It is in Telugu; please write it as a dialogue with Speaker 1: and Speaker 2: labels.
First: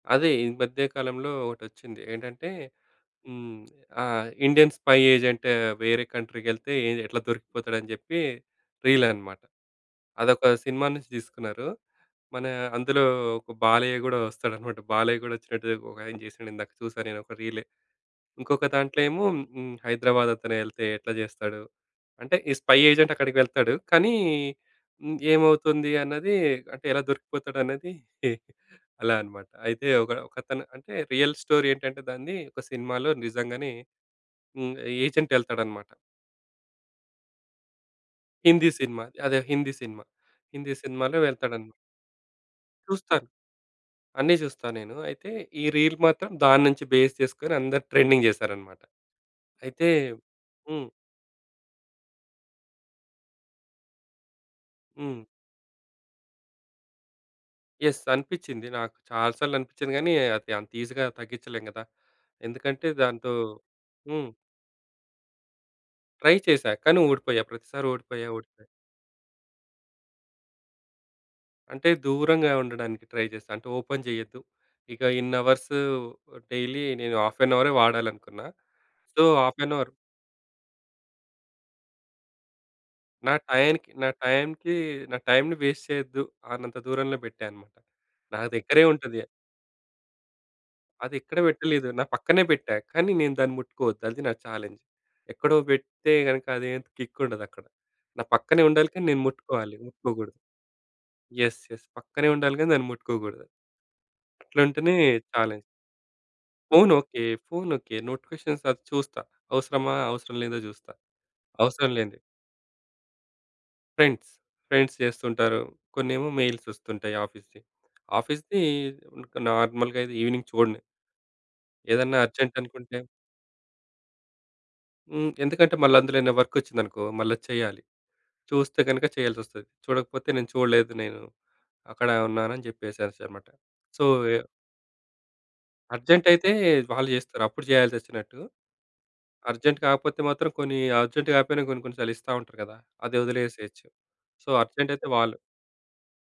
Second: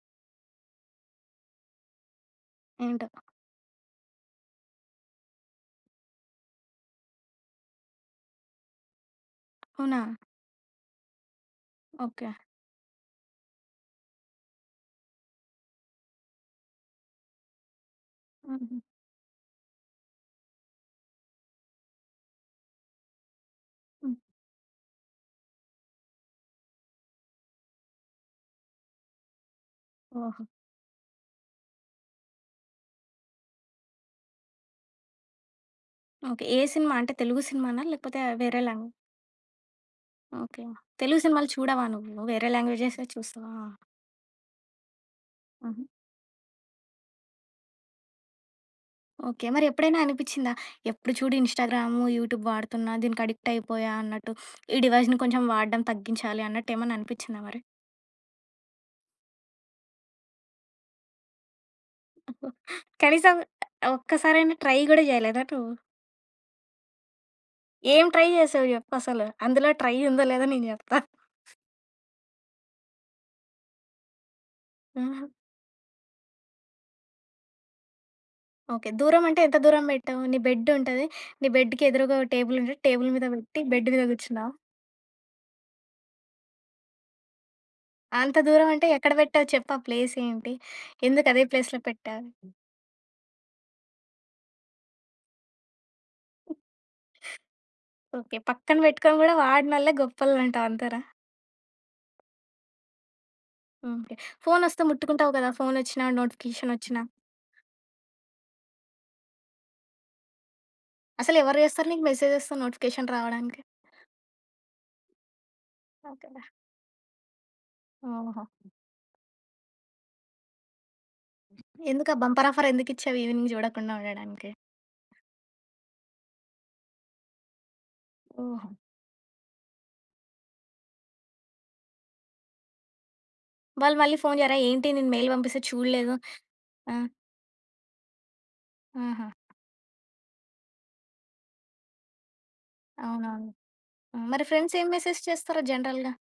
Speaker 1: అదే. ఈ మధ్య కాలంలో ఒకటొచ్చింది, ఏంటంటే
Speaker 2: ఏంటో?
Speaker 1: హ్మ్, ఆ! "ఇండియన్ స్పై ఏజెంటు వేరే కంట్రీకెళ్తే ఏది ఎట్లా దొరికిపోతాడు?" అని చెప్పి రీల్ అన్నమాట.
Speaker 2: అవునా?
Speaker 1: అదొక సినిమా నుంచి తీసుకున్నారు.
Speaker 2: ఓకే.
Speaker 1: మన అందులో ఒక బాలయ్య గూడా ఓస్తాడన్నమాట. బాలయ్య కూడా వచ్చినట్టు ఒకాయన చేసాడు, ఇందాక చూసా నేనొక రీలే. ఇంకొక
Speaker 2: హుహు.
Speaker 1: దాంట్లో ఏమో హ్మ్, 'హైదరాబాద్' అతనే ఎళ్తే ఎట్లా చేస్తాడు? అంటే ఈ స్పై ఏజెంట్ అక్కడికి వెళ్తాడు, కానీ
Speaker 2: హ్మ్.
Speaker 1: హ్మ్, ఏమవుతుంది అన్నది, అంటే ఎలా దొరికిపోతాడు అనేది అలా అన్నమాట. అయితే ఒక
Speaker 2: ఓహో!
Speaker 1: ఒకతను అంటే రియల్ స్టోరీ ఏంటంటే దాన్ని ఒక సినిమాలో నిజంగానే హ్మ్, ఏజెంట్ ఎళ్తాడన్నమాట.
Speaker 2: ఓకే. ఏ సినిమా అంటే తెలుగు సినిమానా లేకపోతే వేరే
Speaker 1: హిందీ
Speaker 2: లాంగ్
Speaker 1: సినిమా, అదే. హిందీ సినిమా.
Speaker 2: ఓకే.
Speaker 1: హిందీ సినిమాలో
Speaker 2: తెలుగు సినిమాలు
Speaker 1: వెళ్తాడన్
Speaker 2: చూడవా నువ్వు వేరే లాంగ్వేజెస్
Speaker 1: చూస్తాను.
Speaker 2: చుస్తవా?
Speaker 1: అన్నీ చూస్తా నేను. అయితే ఈ
Speaker 2: హుహు.
Speaker 1: రీల్ మాత్రం దాన్నుంచి బేస్ చేసుకొని అందరూ ట్రెండింగ్ చేశారన్నమాట.
Speaker 2: ఓకే. మరి
Speaker 1: అయితే
Speaker 2: ఎప్పుడైనా అనిపించిందా?
Speaker 1: హ్మ్.
Speaker 2: ఎప్పుడు చూడు "ఇంస్టాగ్రాము, యూట్యూబ్ వాడుతున్నా, దీనికి అడిక్ట్ అయిపోయా" అన్నట్టు, "ఈ డివైస్‌ని
Speaker 1: హ్మ్.
Speaker 2: కొంచెం వాడడం తగ్గించాలి" అన్నట్టేమన్నా అనిపించిందా మరి?
Speaker 1: యెస్. అనిపించింది. నాకు చాలాసార్లనిపించింది. కానీ అది అంత ఈజీగా తగ్గించలేం కదా!
Speaker 2: అబో!
Speaker 1: ఎందుకంటే దాంతో
Speaker 2: కనీసం
Speaker 1: హ్మ్.
Speaker 2: ఒక్కసారైనా ట్రై కూడా చేయలేదా నువ్వు?
Speaker 1: ట్రై చేశా. కానీ ఓడిపోయా, ప్రతిసారి
Speaker 2: ఏం ట్రై
Speaker 1: ఓడిపోయా ఓడిపోయా.
Speaker 2: చేసావు చెప్పసలు? అందులో ట్రై ఉందో? లేదో? నేను చెప్తా.
Speaker 1: అంటే దూరంగా ఉండడానికి ట్రై చేసా. అంటే ఓపెన్ చెయ్యొద్దు. ఇక
Speaker 2: హుహు.
Speaker 1: ఇన్ని అవర్స్ డైలీ నేను హాఫ్ అన్ అవరే వాడాలనుకున్నా.
Speaker 2: ఓకే.
Speaker 1: సో,
Speaker 2: దూరం అంటే ఎంత
Speaker 1: హాఫ్ అన్
Speaker 2: దూరం
Speaker 1: అవర్
Speaker 2: పెట్టావు? నీ బెడ్ ఉంటది, నీ బెడ్‌కి ఎదురుగా టేబుల్ ఉంటది, టేబుల్ మీద
Speaker 1: నా
Speaker 2: పెట్టి
Speaker 1: టైయనికి
Speaker 2: బెడ్ మీద
Speaker 1: నా
Speaker 2: కూర్చున్నావా?
Speaker 1: టైమ్‌కి నా టైమ్‌ని వేస్ట్ చేయొద్దు అన్నంత దూరంలో పెట్టా అన్నమాట.
Speaker 2: అంత
Speaker 1: నా
Speaker 2: దూరం
Speaker 1: దగ్గరే
Speaker 2: అంటే ఎక్కడ
Speaker 1: ఉంటది.
Speaker 2: పెట్టావు చెప్పు ఆ ప్లేస్ ఏంటి?
Speaker 1: అది ఎక్కడ
Speaker 2: ఎందుకదే ప్లేస్‌లో
Speaker 1: పెట్టలేదు. నా
Speaker 2: పెట్టావు?
Speaker 1: పక్కనే పెట్టా. కానీ నేను దాన్ని ముట్టుకోవద్దు. అది నా చాలెంజ్. ఎక్కడో పెడితే గనుక అది అంతా కిక్ ఉండదు అక్కడ. నా
Speaker 2: ఓకే.
Speaker 1: పక్కనే
Speaker 2: పక్కన
Speaker 1: ఉండాలి, కానీ,
Speaker 2: పెట్టుకొని
Speaker 1: నేను
Speaker 2: కూడా
Speaker 1: ముట్టుకోవాలి
Speaker 2: వాడనోల్లే
Speaker 1: ముట్టుకోకూడదు.
Speaker 2: గొప్పోలంటావు అంతేనా?
Speaker 1: యెస్. యెస్. పక్కనే ఉండాలి గాని దాన్ని ముట్టుకోకూడదు.
Speaker 2: ఓకే. ఫోనస్తే
Speaker 1: అట్లుంటేనే
Speaker 2: ముట్టుకుంటావు కదా!
Speaker 1: చాలెంజ్.
Speaker 2: ఫోనచ్చినా నోటిఫికేషన్
Speaker 1: ఫోన్
Speaker 2: ఓచ్చినా?
Speaker 1: ఓకే. Phone okay. నోటిఫికేషన్స్ వరకు చూస్తా. అవసరమా? అవసరం లేదా చూస్తా.
Speaker 2: అసలెవరు చేస్తారు
Speaker 1: అవసరం
Speaker 2: నీకు
Speaker 1: లేనిది
Speaker 2: మెసేజ్‌తో నోటిఫికేషన్ రావడానికి?
Speaker 1: ఫ్రెండ్స్. ఫ్రెండ్స్ చేస్తుంటారు.
Speaker 2: ఓకే.
Speaker 1: కొన్నేమో
Speaker 2: లే.
Speaker 1: మెయిల్స్ ఓస్తుంటాయి ఆఫీస్‌వి.
Speaker 2: ఓహో!
Speaker 1: ఆఫీస్‌కి ఇంకా నార్మల్‌గా అయితే ఈవెనింగ్ చూడన్ను.
Speaker 2: ఎందుకు
Speaker 1: ఏదైనా
Speaker 2: ఆ బంపర్
Speaker 1: అర్జెంట్
Speaker 2: ఆఫర్ ఎందుకు
Speaker 1: అనుకుంటే
Speaker 2: ఇచ్చావు? ఈవెనింగ్ చూడకుండా ఉండడానికి?
Speaker 1: హ్మ్. ఎందుకంటే మళ్ళ అందులోనే వర్క్ వచ్చిందనుకో మళ్ళా చెయ్యాలి.
Speaker 2: ఓహో!
Speaker 1: చూస్తే గనక చేయాల్సి ఓస్తది. చూడకపోతే "నేను చూడలేదు నేను అక్కడే ఉన్నాను" అని చెప్పేసేసాల్సి అన్నమాట.
Speaker 2: వాళ్ళు
Speaker 1: సో
Speaker 2: మళ్ళీ ఫోన్ చెయ్యరా ఏంటి? నేను మెయిల్ పంపిస్తే చూడలేదు
Speaker 1: అర్జెంటైతే
Speaker 2: ఆ!
Speaker 1: వాళ్ళు జేస్తారు. అప్పుడు చేయాల్సొచ్చినట్టు.
Speaker 2: ఆహా!
Speaker 1: అర్జెంట్ కాకపోతే మాత్రం కొన్ని అర్జెంట్ కాకపోయినా కొన్నికొన్ని సార్లు ఇస్తా ఉంటారు కదా! అది
Speaker 2: అవునవును.
Speaker 1: ఓదిలేసేయొచ్చు.
Speaker 2: మరి
Speaker 1: సో,
Speaker 2: ఫ్రెండ్స్ ఏం
Speaker 1: అర్జెంటైతే
Speaker 2: మెసేజ్
Speaker 1: వాళ్ళు
Speaker 2: చేస్తారు జనరల్‌గా?